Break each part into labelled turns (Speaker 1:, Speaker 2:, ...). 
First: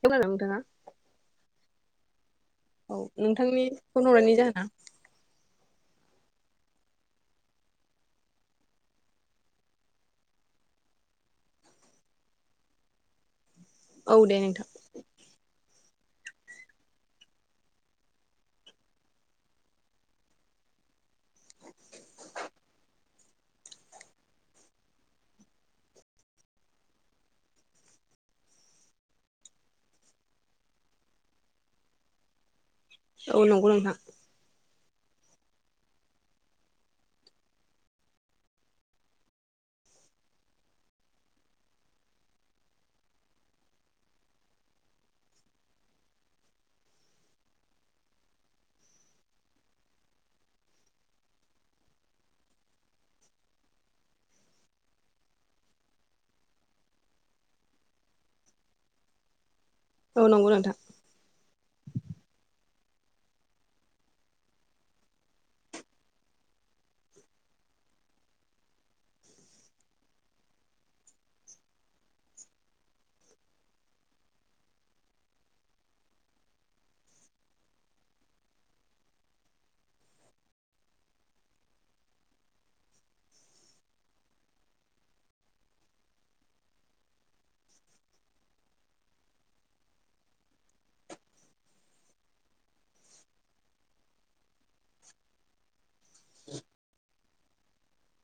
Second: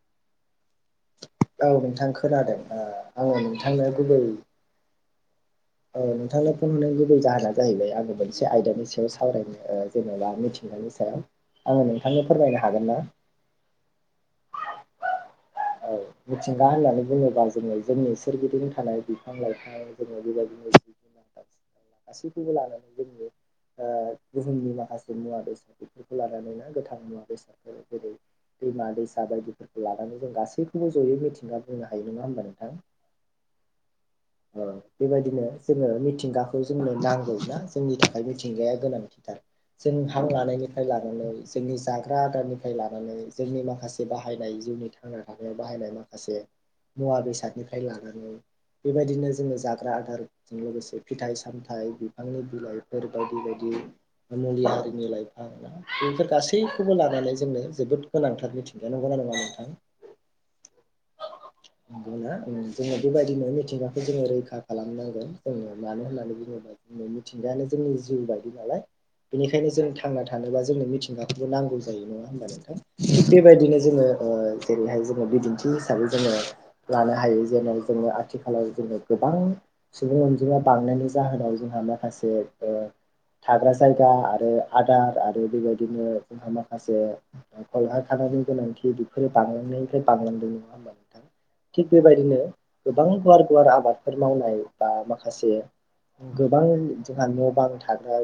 Speaker 1: खोनादों नोंथांआ
Speaker 2: औ नोंथां खोनादों ओ आङो नोंथांनो
Speaker 1: फन
Speaker 2: गुबै
Speaker 1: हरनायनि जाहोना
Speaker 2: ओ नोंथांनो फन हरनायनि गुबै जाहोना जाहैबाय आङो मोनसे आयदानि सायाव सावरायनो जेनेबा मिथिंगानि सायाव आङो नोंथांनो फोरमायनो हागोन ना
Speaker 1: औ दे नोंथां
Speaker 2: औ मिथिंगा होननानै बुङोबा जोङो जोंनि सोरगिदिं थानाय बिफां लाइफां जोङो बेबायदिनो गासैखौबो लानानै जोङो ओ बुहुमनि माखासे मुवा बेसाद बेफोरखौ लानानै ना गोथां मुवा बेसादफोर जेरै दैमा दैसा बायदिफोरखौ लानानै जों गासैखौबो जयै मिथिंगा बुंनो हायो नङा होमबा नोंथां
Speaker 1: औ नंगौ नोंथां
Speaker 2: उम बेबायदिनो जोङो मिथिंगाखौ जोंनो नांगौब्ला जोंनि थाखाय मिथिंगाया गोनांथिथार जों हां लानायनिफ्राय लानानै जोंनि जाग्रा आदारनिफ्राय लानानै जोंनि माखासे बाहायनाय जिउनि थांना थानायाव बाहायनाय माखासे मुवा बेसादनिफ्राय लानानै बेबायदिनो जोङो जाग्रा आदारजों लोगोसे फिथाइ सामथाइ बिफांनि बिलाइफोर बायदि बायदि मुलि हारिनि लाइफाा बेफोर गासैखौबो लानानै जोंनो जोबोद गोनांथार मिथिंगा नंगौ आरो खौनादों नोंथां
Speaker 1: औ नंगौ नोंथां
Speaker 2: नंगौना ओं जोङो बेबायदिनो मिथिंगाखौ जोङो रैखा खालामनांगोन जोङो मानो होननानै बुङोबा जोंनि मिथिंगायानो जों जोंनि जिउ बायदि नालाय बेनिखायनो जों थांना थानोबा जोंनो मिथिंगाखौबो नांगौ जायो नङा होनोमबा नोंथां थिग बेबायदिनो जोङो ओ जेरैहाय बिदिन्थि हिसाबै जोङो लानो हायो जेनब जोङो आथिखालाव जोङो गोबां सुबुं अनजिमा बांनायनि जाहोनाव जोंहा माखासे थाग्रा जायगा आरो आदार आरो बेबायदिनो जोंहा माखासे ख था ग्रानि गोनांथि बेफोरो बांलांनायनिफ्राय बांलांदों नङा होमबा नोंथां थिग बेबायदिनो गोबां गुवार गुवार आबादफोर मावनाय बा माखासे गोबां जोंहा न' बां थाग्रा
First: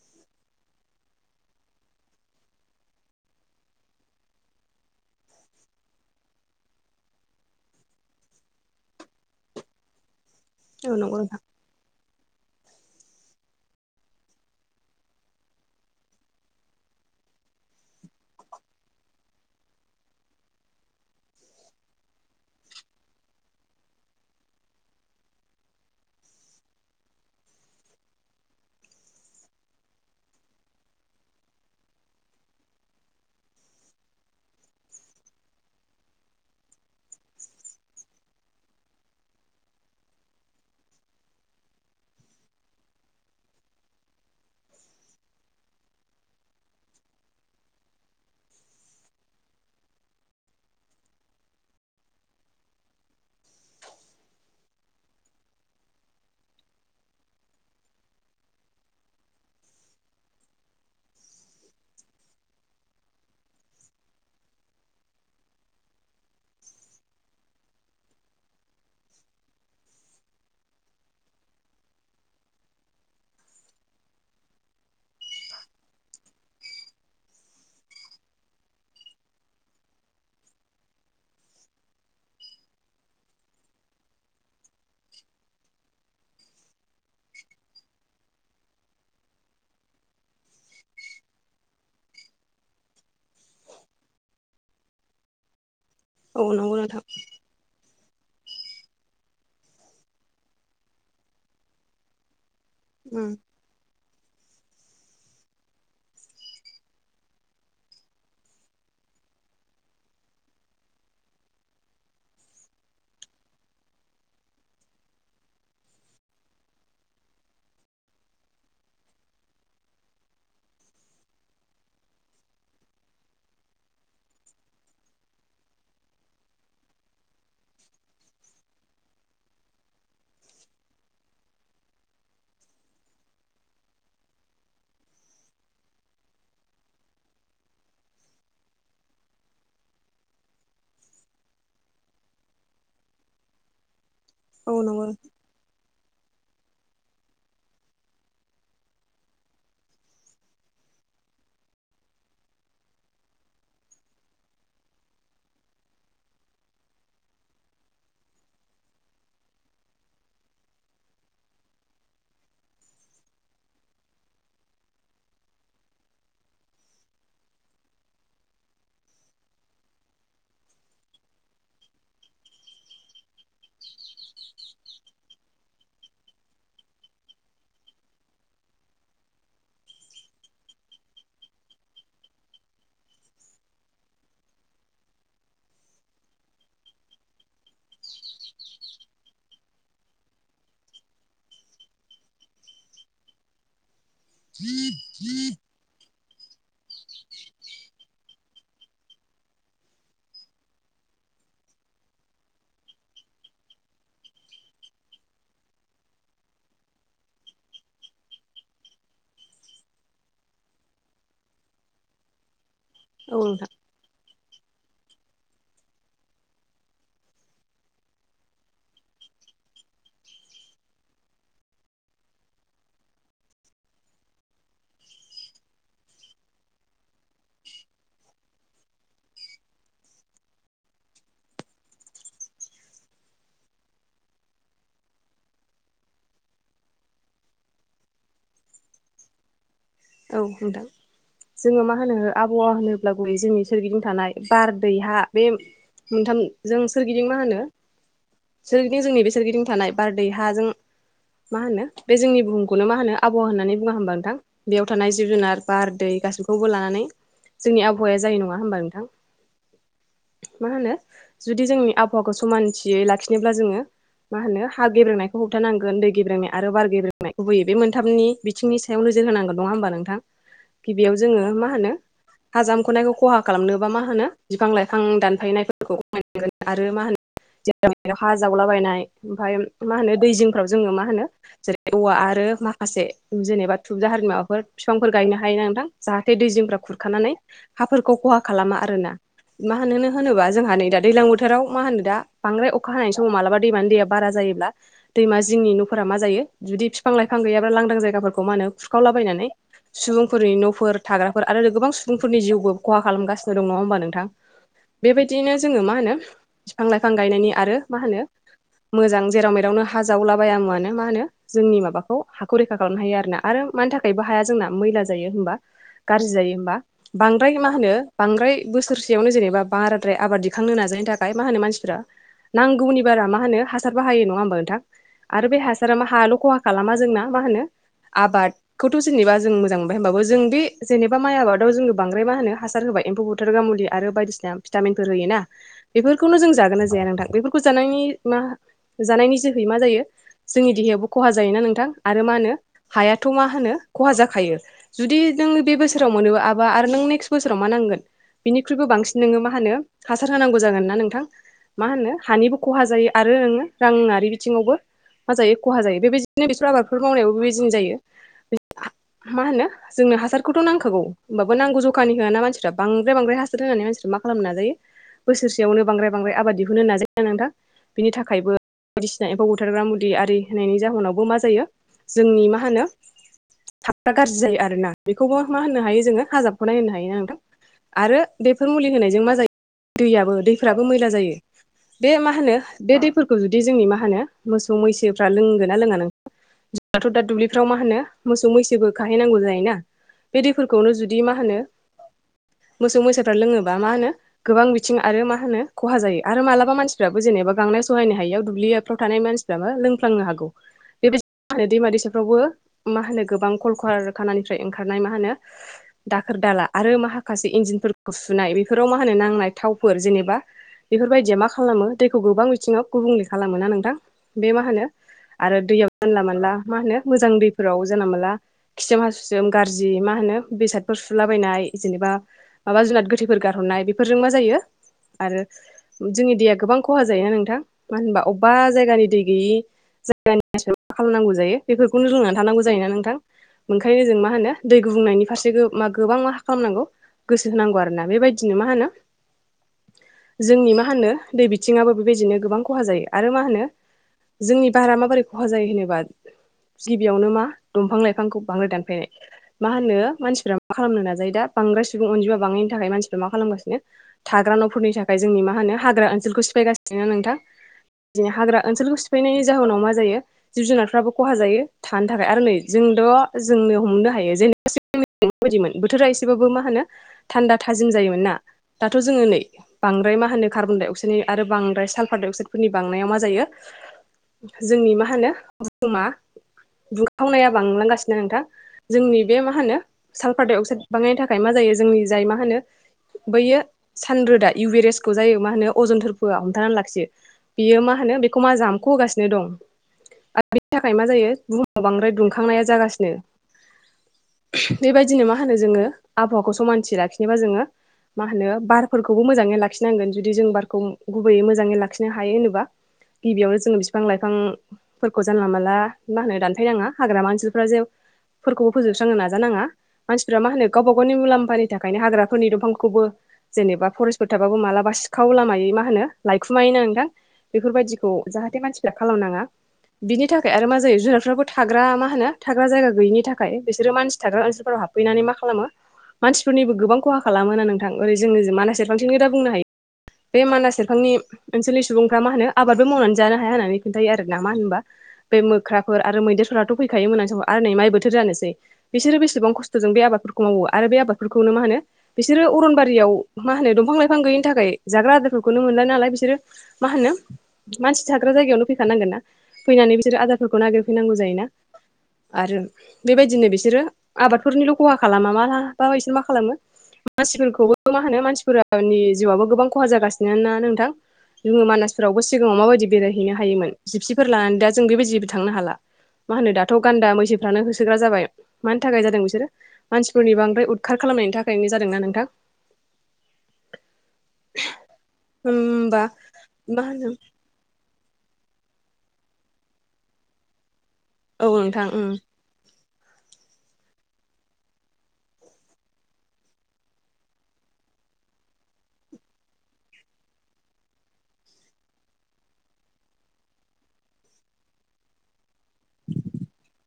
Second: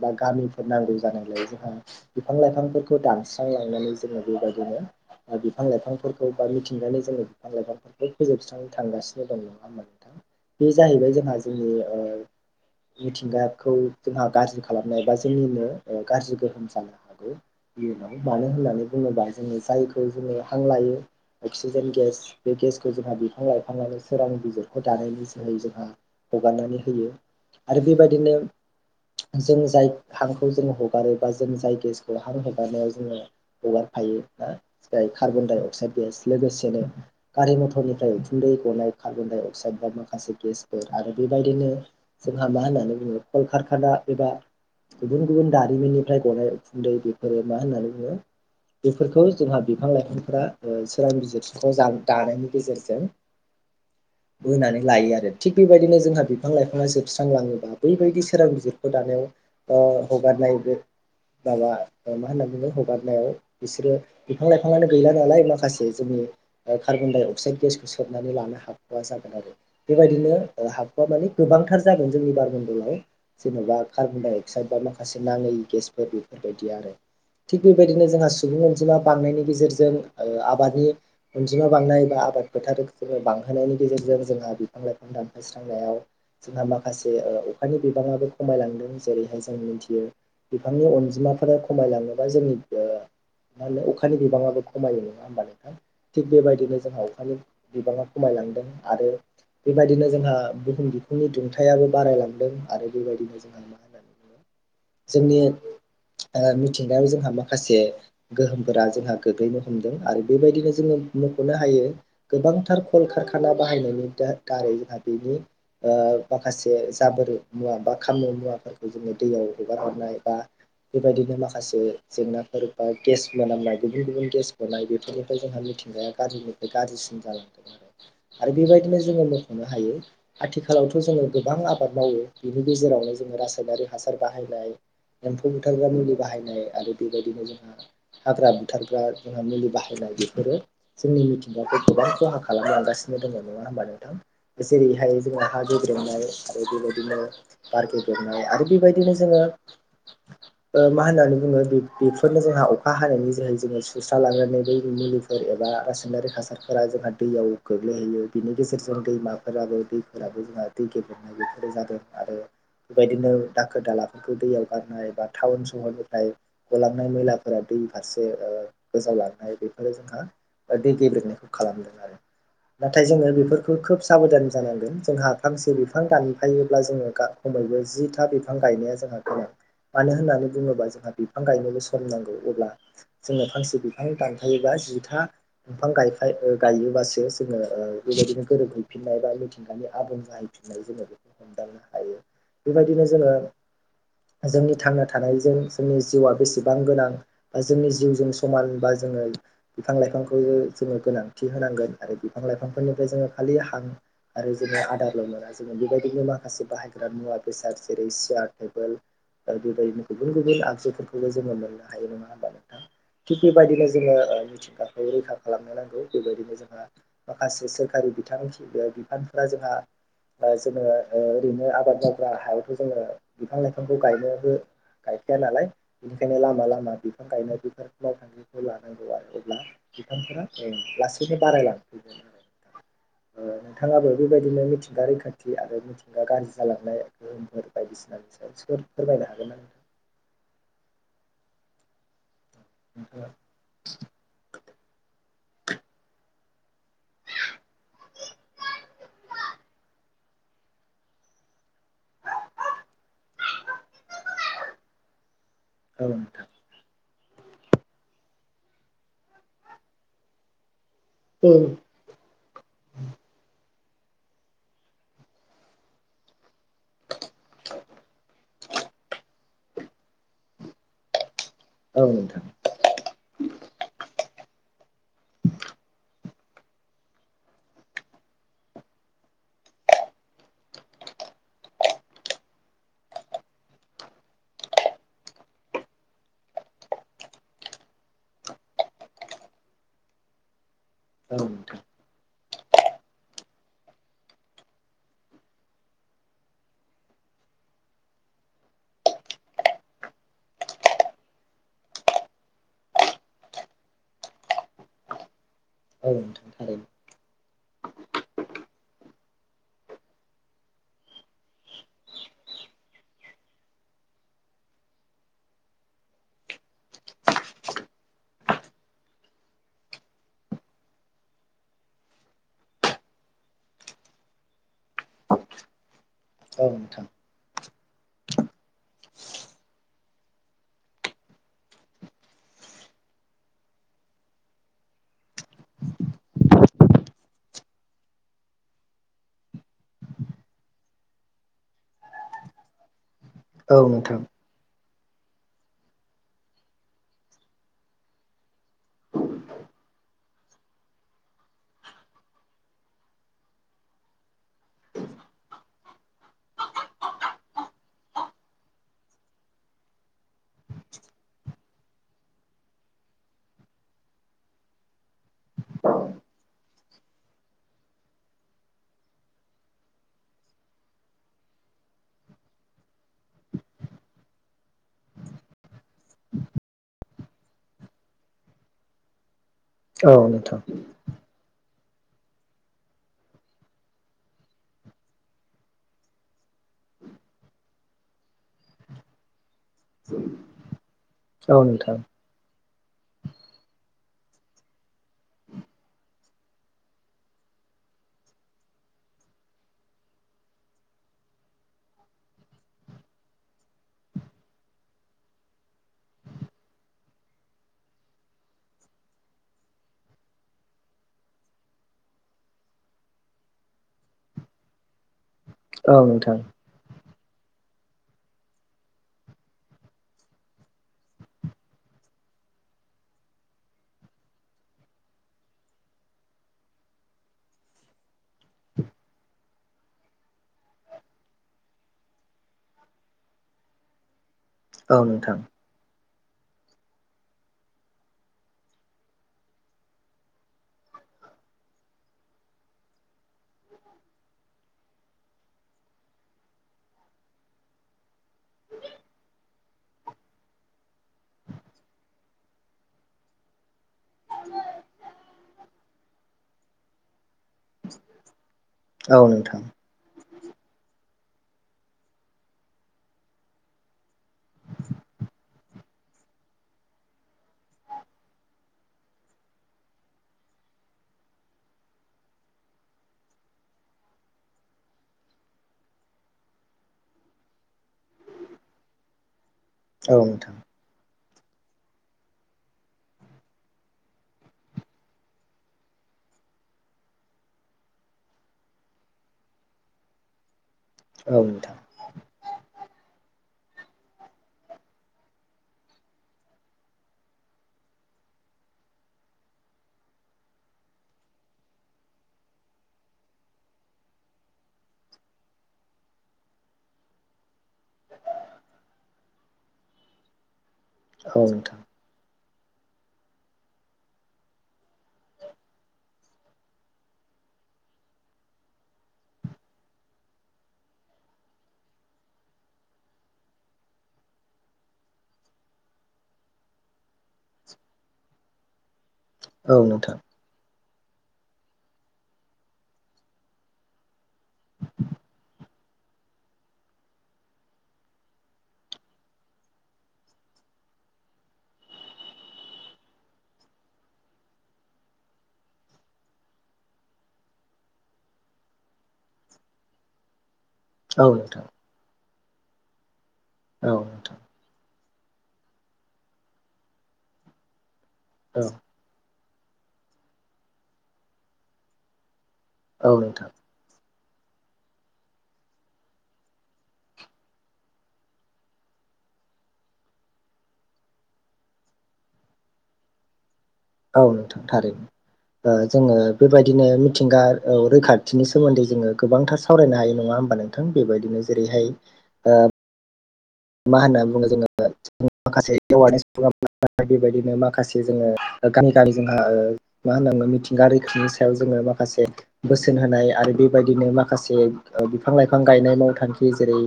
Speaker 2: बा गामिफोर नांगौ जानायलाय जोंहा बिफां लाइफांफोरखौ दानस्रांलांनानै जोङो बेबायदिनो बिफां लाइफां फोरफोरखौ बा मिथिंगाय जोंनि बिफां लाइफांफोरखौ फोजोबस्रांनो थांगासिनो दं नङा होमा नोंथां बे
Speaker 1: औ
Speaker 2: जाहैबाय
Speaker 1: नंगौ
Speaker 2: जोंहा
Speaker 1: नोंथां
Speaker 2: जोंनि मिथिंगाखौ जोंहा गाज्रि खालामनाय एबा जोंनिनो गाज्रि गोहोम जानो हागौ इयुनाव मानो होननानै बुङोबा जोङो जायखौ जोङो हांलायो अक्सिजेन गेस बे गेसखौ जोंहा बिफां लाइफां आनो सोरां बिजिरखौ दानायनि जोहै जोंहा हगारनानै होयो आरो बेबायदिनो जों जाय हांखौ जों हगारोबा जों जाय गेसखौ हां हगारनायाव जोङो हगार हायो जाय कार्बन डाइ अक्साइड लोगोसेनो गारि मटरनिफ्राय उखुन्दै गनाय कार्बन डाइ अक्साइड बा माखासे गेसफोर आरो बेबायदिनो जोंहा मा होननानै बुङो कलकारखाना एबा गुबुन गुबुन दारिमिननिफ्राय गनाय उखुन्दै बेफोरो मा होननानै बुङो बेफोरखौ जोंहा बिफां लाइफांफोरा सोरां बिजिरख दानायनि गेजेरजों होनानै लायो आरो थिग बेबायदिनो जोंहा बिफां लाइफाङा जोबस्रांलाङोबा बैबायदि सोरां बिजिख दानायाव होगारनाय बे माबा मा होनना बुङो हगारनायाव बिसोरो बिफां लाइफां आनो गैला नालाय मा माखासे जोंनि कार्बन दडाइ अक्साइद गेसखौ सोबनानै लानो हाथ'वा जागोन आरो बेबायदिनो हाखवाआ माने गोबांथार जागोन जोंनि बार बन दलाव जेन'बा कार्बन डाइ अक्साइद बा माखासे नाङै गेसफोर बेफोरबायदि आरो थिग बेबायदिनो जोंहा सुबुं अनजिमा बांनायनि गेजेरजों आबादनि अनजिमा बांनाय बा आबाद फोथार गोहो बांनायनि गेजेरजों जोंहा बिफां लाइफां दानफायस्रांनायाव जोंहा माखासे अखानि बिबाङाबो खमायलांदों जेरैहाय जों मिथियो बिफांनि अनजिमाफोरा खमायलाङोबा जोंनि मा होनो अखानि बिबाङाबो खमायो नङा होमबानोथां थिग
Speaker 1: औ नंगौ
Speaker 2: बेबायदिनो
Speaker 1: नोंथां
Speaker 2: जोंहा अखानि बिबाङा खमायलांदों आरो बेबायदिनो जोंहा बुहुम बिखुंनि दुंथायाबो बारायलांदों आरो
Speaker 1: उम
Speaker 2: बेबायदिनो जोंहा मा होननानै बुङो जोंनि मिथिंनायाव जोंहा माखासे गोहोमफोरा जोंहा गोग्लैनो हमदों आरो बेबायदिनो जोङो मख'नो हायो गोबांथार कलकारखाना बाहायनायनिारि दारै [unintelligible] ओ माखासे जाबोर मुवा बा खाम मुवाफोरखौ जोङो दैयाव हगार हरनाय बा बेबायदिनो माखासे जेंनाफोर बा गेस मोनामनाय गुबुन गुबुन गेस मोनामनाय बेफोरनिफ्राय जोंहा मिथिंगाया गाजनिफ्राय गाज्रिसिन जालांदों आरो आरो बेबायदिनो जोङो हायो आथिखालावथ' जोङो गोबां आबाद मावो बिनि गेजेरावनो जोङो रासायनारि हासार बाहायनाय एम्फौ बुथारग्रा मुलि बाहायनाय आरो बेबायदिनो जोंहा हाग्रा बुथारग्रा जोंहा मुलि बाहायनाय बेफोरो जोंनि मिथिंगाखौ गोबां खहा खालामलांगासिनो दङ नङा होमबा नोंथां
Speaker 1: औ नंगौ औ
Speaker 2: [unintelligible] नाय आरो बेबायदिनो पारके दंनाय आरो बेबायदिनो जोङो मा होननानै बुङो बेफोरनो जोंहा अखा हानायनि जोङो जुस लनानै बै मुलिफोर एबा रासायनारि हासारफोरा जोंहा दैयाव गोग्लैहैयो बिनि गेजेरजों दैमाफोराबो दैफोराबो जोंहा दै गेब्लेनाय बेफोरो जादों आरो बेबायदिनो दाखोर दालाफोरखौ दैयाव गारनाय बा टाउन सहरनिफ्राय गलांनाय मैलाफोरा दै फारसे गोजावलांनाय बेफोरो जोंहा दै गेब्रेबनायखौ खालामदों आरो नाथाय जोङो बेफोरखौ खोब साबधान जानांगोन जोंहा फांसे बिफां दानफायोब्ला जोङो बयबो जिथा बिफां गायनाया जोंहा गोनां मानो होननानै बुङोबा जोंहा बिफां गायनोबो सम नांगौ अब्ला जोंनो फांसे बिफां दानफायोबा जिथा बिफां गायोबासो जोङो बेबायदिनो गोरोब हैफिननाय बा मिथिंगानि आबुं बाहैफिननाय जोङो बेखौ हमदांनो हायो बेबायदिनो जोङो जोंनि थांना थानायजों जोंनि जिउआ बेसेबां गोनां बा जोंनि जिउजों समान बा जोङो बिफां लाइफांखौ जोङो गोनांथि होनांगोन आरो बिफां लाइफांफोरनिफ्राय जोङो हां आरो ज आदारल' ऊमोना जो बेबायदिनो माखासे बाहायग्रा मुवा बेसाद जेरै सियाय ल बायदि बायदि गुबुन गुबुन आगजुफोरखौबो जोङो मोननो हायो नङा होमबा नोंथां? थिग
Speaker 1: नोंथां
Speaker 2: बेबायदिनो जोङो ओ खौ रैखा खालामनो नांगौ बेबायदिनो जोंहा माखासे सोरखारि बिथांखि बे बिफानफोरा जों दा जोङो ओरैनो आबाद मावग्रा हायावथ' जोङो बिफां लाइफांखौ गायनोबो गायखाया नालाय बेनिखायनो लामा लामा बिफां गायनाय बेफोर मावखान्थिखौ लानांगौ आरो अब्ला बिथांफोरा लासैनो बारायलांफैगोन आरो औ नोंथाङाबो बेबायदिनो मिथिंगा रैखाथि आरो मिथिंगा गाज्रि जालांनाय गोहोमफोर बायदिसिनानिसायाव बि फोरमायनो हागोन ना नोंथां?
Speaker 1: औ नोंथां। जोङो मा होनो आबहावा होनोब्लाबोै जोंनि सोरगिदिं थानाय बार दै हा बे मोनथाम जों सोरगिदिं मा होनो सोरगिदिं जोंनि बे सोरगिदिं थानाय बार दै हा जों मा होनो बे जोंनिुहुमखौनो मा होनो आबहावा होननानै बुङा होमबा नोंथां बेयाव थानाय जिब जुनार बार दै
Speaker 2: नोंथां
Speaker 1: गासैखौबो लानानै जोंनि आबहावाया जायो नङा होमबा नोंथां? मा होनो जुदि जोंनि आबहावाखौ समानथियै लाखिनोब्ला जोङो मा होनो हा गेबेंनायखौ होबथानांगोन दै गेबेंनाय आरो बार गेब्रेनाय गुबैयै बे मोनथामनि बिथिंनि सायाव नोजोर होनांगौ नङा होमबा नोंथां? गिबियाव जोङो मा होनो
Speaker 2: औ नोंथां
Speaker 1: हाजामखनायखौ खहा खालामनोबा मा होनो बिफां लाइ फां दानफायनायफोरखौ खमायनांगोन आरो मा होनो जेर हा जावलाबायनाय ओमफफ्राय मा होनो दै जिंफ्राव जोङो मा होनो जेरै औवा आरो माखासे जेनेबा थुबजाहारमाव फोर बिफांफोर गायनो हायो नांथां जाहाथे दै जिमफ्रा खुरखानानै हाफोरखौ खहा खालामा आर ना। मा होनोनो होनोबा जोंहा नै दा दैज्लां
Speaker 2: औ
Speaker 1: बोथोराव
Speaker 2: नोंथां
Speaker 1: मा होनो दा बां्राय अखा हानाय समाव मालाबा दैमानि दैया बारा जायोब्ला दैमा जिोंनि न'फोरा मा जायो जुदि बिफां लाइफां बिफां गैयाब्रा लांदां जायगाफोरखौ मा होनो खुखावलाबायनानै सुबुंफोरनि न'फोर थाग्राफोर आरो गोबां सुबुंफोरनि जिउबो खहा खालामगासिनो दं नङा होमबा नोंथां बेबायदियैनो जोङो मा
Speaker 2: औ नोंथां औ
Speaker 1: होनो
Speaker 2: नोंथां
Speaker 1: बिफां
Speaker 2: थारैनो
Speaker 1: लाइफां गायनायनि आरो मा होनो मोजां जेराव मेरावनो हा जावलाबायायाामुआानो मा होनो जोंनि माबाखौ हाखौ रैखा खालामनो हायो आरोोना आरो मानि थाखाय बेबो हाया हाया जोंना मैला जायो होमबा गाज्रि जायो होमबा बांद्राय मा होनो बांद्राय बोसोरसेयावनो जेनेबा बाराद्राय आबाद दिखांनो नाजायो नि थाखाय मा होनो मानसिफ्रा नांगौनि बारा मा होनो हासार बाहायो नङा हबा नोंथां आरो बे हासारा मा हायाल' खहा खालामा
Speaker 2: औ
Speaker 1: जोंना मा होनो आबाद खौथ' जेबा जों मोजां मोनबाय ह होनबाब जों बे जेनेबा माइ आबादाव जोंनो बांद्राया होनो हासार होब एम्फौ बुथारग्रा मुलि आरो बायदिसिना भिटामिनफोर होयोोना बेफोरखौनो जों जागोन ना जाया नोंथां बेफोरखौ जानायनि मा जानायनि जोहै मा जायो जोंनि देहायायावो खहा जायोना नोंथां आरो मा होनो हाया थ' मा होनो खहा
Speaker 2: नोंथां
Speaker 1: जाखायो। जुदि नोङो बे बोसोराव मोनो आबा आरो नों नेक्स्ट बोसोराव मा नांगोन बिनिख्रुइबो बांसिन नोङो मा होनो हासार होनांगौ जागोन ना नोंथां? मा होनो हानिबो खहा जायो आरो रांङारि बिथिङावबो मा जायो खहा जायो। बेबायदिनो बिसोर आबादफोर मावनायावबो बेबायदिनो जायो।
Speaker 2: [inaudible]
Speaker 1: मा होनो जोंनो हासारखौथ' नांखागौ होनोमबाबो नांगौ जखानि होआ ना मानसिफ्रा बांद्राय बांद्राय हासार होनानै मा खालामनो नाजायो बोसोरसेयावनो बांद्राय बांद्राय आबाद दिहुननो नाजायो नोंथां बिनि थाखायबो बायदिसिना एम्फौ बुथारग्रा मुलि आरि होनायनि जाहोनावबो मा जायो जोंनि मा होनो थाबफ्रा गाज्रि जायो आरोना बेखौबो मा होननो हायो जोङो हाजाबखौनाय होनो हायो ना नोंथां। आरो बेफोर मुलि होनायजों मा जायो
Speaker 2: औ
Speaker 1: दैयाबो
Speaker 2: नोंथां
Speaker 1: दैफोराबो मैला जायो। बे मा होनो बे दैफोरखौ जुदि जोंनि मा होनो मोसौ मैसोफ्रा लोंगोना लोङा नों जोंनाथ' दा दुब्लिफ्राव मा होनो मोसौ मैसोबो खाहैनांगौ जायो ना। बे दैफोरखौनो जुदि मा होनो
Speaker 2: औ नोंथां औ नोंथां औ
Speaker 1: मोसौ मैसोफ्रा लोङोबा मा होनो गोबां बिथिं आरो मा होनो खहा जायो आरो मालाबा मानसिफ्राबो जेनेबा गांनाय सहायनो हायैयाव दुब्लियाफ्राव थानाय मानसिफ्राबो लोंफ्लांनो हागौ बेबायदि [unintelligible] दैमा दैसा वबो मा होनो गोबां कल कवार खानानिफ्राय ओंखारनाय मा होनो दाखोर दाला आरो मा खासे इन्जिनफोरखौ सुनाय बेफोराव मा होनो नांनाय थावफोर जेनेबा बेफोरबायदिया मा खालामो दैखौ गोबां बिथिङाव गुबुंले खालामो ना नोंथां बे मा होनो आरो दैयाव जानला
Speaker 2: नोंथां औ नोंथां
Speaker 1: मानला मा होनो मोजां दैफोराव जानला मानला खिसोम हासुसोम गारजि मा होनो बेसादफोर सुलाबायनाय जेनेबा माबा जुनाद गोथैफोर गारहरनाय बेफोरजों मा जायो आरो जोंनि दैया गोबां खहा जायोना नोंथां मा होनबा अबेबा जायगानि दै गैयि जायगानि [unintelligible] मा खालामनांगौ जायो बेफोरखौनो लोंनानै थानांगौ जायोना नोंथां ओंखायनो जों मा होनो दै गुबुंनायनि फारसे गो मा गोबां मा खालामनांगौ गोसो होनांगौ आरोना बेबायदिनो मा होनो जोंनि मा होनो दै बिथिङाबो बेबायदिनो गोबां खहा जायो आरो मा होनो जोंनि बारा माबोरै खहा जायो होनोबा
Speaker 2: [inaudible]
Speaker 1: गिबियावनो मा दंफां लाइफांखौ बांद्राय दानफायनाय मा होनो मानसिफ्रा मा खालामनो नाजायो दा बां सुबुं अनजिमा बांनायनि थाखाय मानसिफोरा मा खालामगासिनो थाग्रा न'फोरनि थाखाय जोंनि मा होनो हाग्रा ओनसोलखौ सिफायगासिनो नोंथां दिनै हाग्रा ओनसोलखौ
Speaker 2: औ
Speaker 1: सिफायनायनि
Speaker 2: नोंथां
Speaker 1: जाहोनाव मा जायो जिब जुनारफ्राबो खहा जायो थानो थाखाय आरो नै जोंद'' जोंनो हमनो हायो जेने [unintelligible] मोन बोथोरा एसेबाबो मा होनो थान्दा थाजिम जायोमोन ना दाथ' जोङो नै बां द्राय मा होनो कार्बनडाइ अक्साइडनि आरो बांद्राय साल्फार डाइअक्साइडफोरनि बांनायाव मा जायो जोंनि मा होनो भुमा दुंखावनाया बांलांगासिनो नोंथां जोंनि बे मा होनो
Speaker 2: औ नोंथां
Speaker 1: साल्फारडाइ अक्साइद बांनायनि थाखाय मा जायो जोंनि जाय मा होनो बैयो सान रोदा इउ भे रेसखौ जायो मा होनो अजन थोरफोआ हमथानानै लाखियो। बियो मा होनो बेखौ मा जामख' होगासिनो दं। बेनि थाखाय मा जायो
Speaker 2: औ नोंथां
Speaker 1: बुहुमाव बांद्राय दुंखांनाया जागासिनो।
Speaker 2: [inaudible]
Speaker 1: बेबायदिनो मा होनो जोङो आबहावाखौ समानथि लाखिनोबा जोङो। मा होनो बारफोरखौबो मोजाङै लाखिनांगोन जुदि जों बारखौ गुबैयै मोजाङै लाखिनो हायो होनोबा गिबियावनो जोङो बिफां लाइफां फोरखौ जानला माला मा होनो दानफायनाङा हाग्रामा ओनसोलफोरा जे फोरखौबो फोजोबस्रांनो नाजा नाङा मानसिफ्रा मा होनो गावबा गावनि
Speaker 2: औ
Speaker 1: मुलाम्फानि
Speaker 2: नोंथां
Speaker 1: थाखायनो हाग्रा फोरनि दंफांखौबो जेनेबा फरेस्टफोर थाबाबो मालाबा सिखाव लामायै मा होनो लायखुमायोना नोंथां बेफोरबायदिखौ जाहाथे मानसिफ्रा खालामनाङा बिनि थाखाय आरो मा जायो जुनारफ्राबो थाग्रा मा होनो थाग्रा जायगा गैयिनि थाखाय बिसोरो मानसि थाग्रा ओनसोलफोराव हाब फैनानै मा खालामो मानसिफोरनिबो गोबां खहा खालामोना नोंथां ओरै जों माने सेरफां थिंनो दा बुंनो हायो।
Speaker 2: औ नोंथां
Speaker 1: बे मानास सेरफांनि ओनसोलनि सुबुंफ्रा मा होनो आबादबो मावनानै जानो हाया होननानै खोन्थायो आरोना मा होनबा बे मोख्राफोर आरो मैदेरफोराथ' फैखायो मोनानि समाव आरो नै माइ बोथोर जानोसै बिसोरो बेसेबां खस्थ'जों बे आबाद फोरखौ मावो आरो बे आबादफोरखौनो मा होनो बिसोरो अरनबारियाव मा होनो दंफां लाइफां गैयिनि थाखाय जाग्रा आदारफोरखौनो मोनला नालाय बिसोरो मा होनो मानसि थाग्रा जायगायावनो' फैखानांगोन ना फैना नै बिसोर आदारफोरखौ नागिर फैनांगौ
Speaker 2: औ
Speaker 1: जायोना
Speaker 2: नोंथां
Speaker 1: आरो बेबायदिनो बिसोरो
Speaker 2: औ नोंथां
Speaker 1: आबादफोरनिल' खहा खालामा मालाबा इसोर मा खालामो मानसिफोरखौबो मा होनो
Speaker 2: औ
Speaker 1: मानसिफोरानि जिउआबो गोबां खहा खहा जागासिनो ना नोंथां जोङो मानासफोरावबो सिगाङाव माबायदि
Speaker 2: औ
Speaker 1: बेरायहैनो
Speaker 2: नोंथां
Speaker 1: हायोमोन जिपसि फोर लानानै दा जों बेबायदिबो थांनो हाला। मा होनो दाथ' गान्दा मैसोफ्रानो होसोग्रा जाबाय मानि थाखाय जादों बिसोरो मानसिफोरनि बांद्राय उदखार खालाम नायनि थाखायनो जादोंना नोंथां।
Speaker 2: [inaudible] औ नोंथां थारै ओ
Speaker 1: होमबा
Speaker 2: जोङो
Speaker 1: मा
Speaker 2: बेबायदिनो
Speaker 1: होनो
Speaker 2: मिथिंगा औ। रैखाथिनि सोमोन्दै जोङो गोबांथार सावरायनो हायो नङा होमबा नोंथां
Speaker 1: औ
Speaker 2: बेबायदिनो
Speaker 1: नोंथां
Speaker 2: जेरैहाय मा होनना बुङो जोङो माखासे एवारनेस प्रग्राम लानो हायो बेबायदिनो माखासे जोङो [unintelligible] जोंहा मा होनोमोन मिथिंगायारि रैखाथिनि सायाव जोङो माखासे बोसोन होनाय आरो। बेबायदिनो माखासे बिफां लाइफां गायनाय मावथांखि जेरै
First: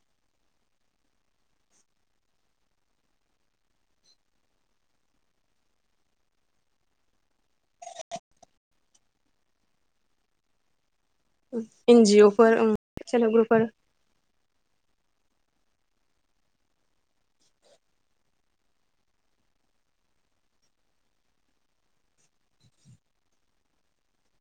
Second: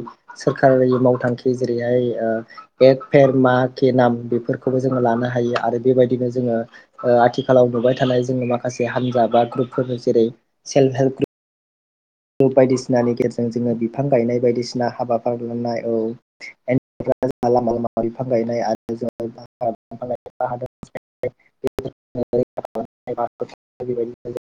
Speaker 2: सोरखारि मावथांखि जेरैहाय ओ [unintelligible] बेफोरखौबो जोङो लानो हायो आरो बेबायदिनो जों ओ आथिखालाव नुबाय थानाय जोङो माखासे हान्जा बा ग्रुपफोर जेरै सेल्फ हेल्प ग्रुप
Speaker 1: एनजिअ फोर ओम
Speaker 2: बायदिसिनानि
Speaker 1: सेल्फ हेल्प
Speaker 2: गेजेरजों
Speaker 1: ग्रुपफोर
Speaker 2: जोङो बिफां गायनाय बायदि सिना हाबाफारि लनाय औ [unintelligible] लामा‌ लामा बिफां गायनाय आरो [unintelligible] [unintelligible]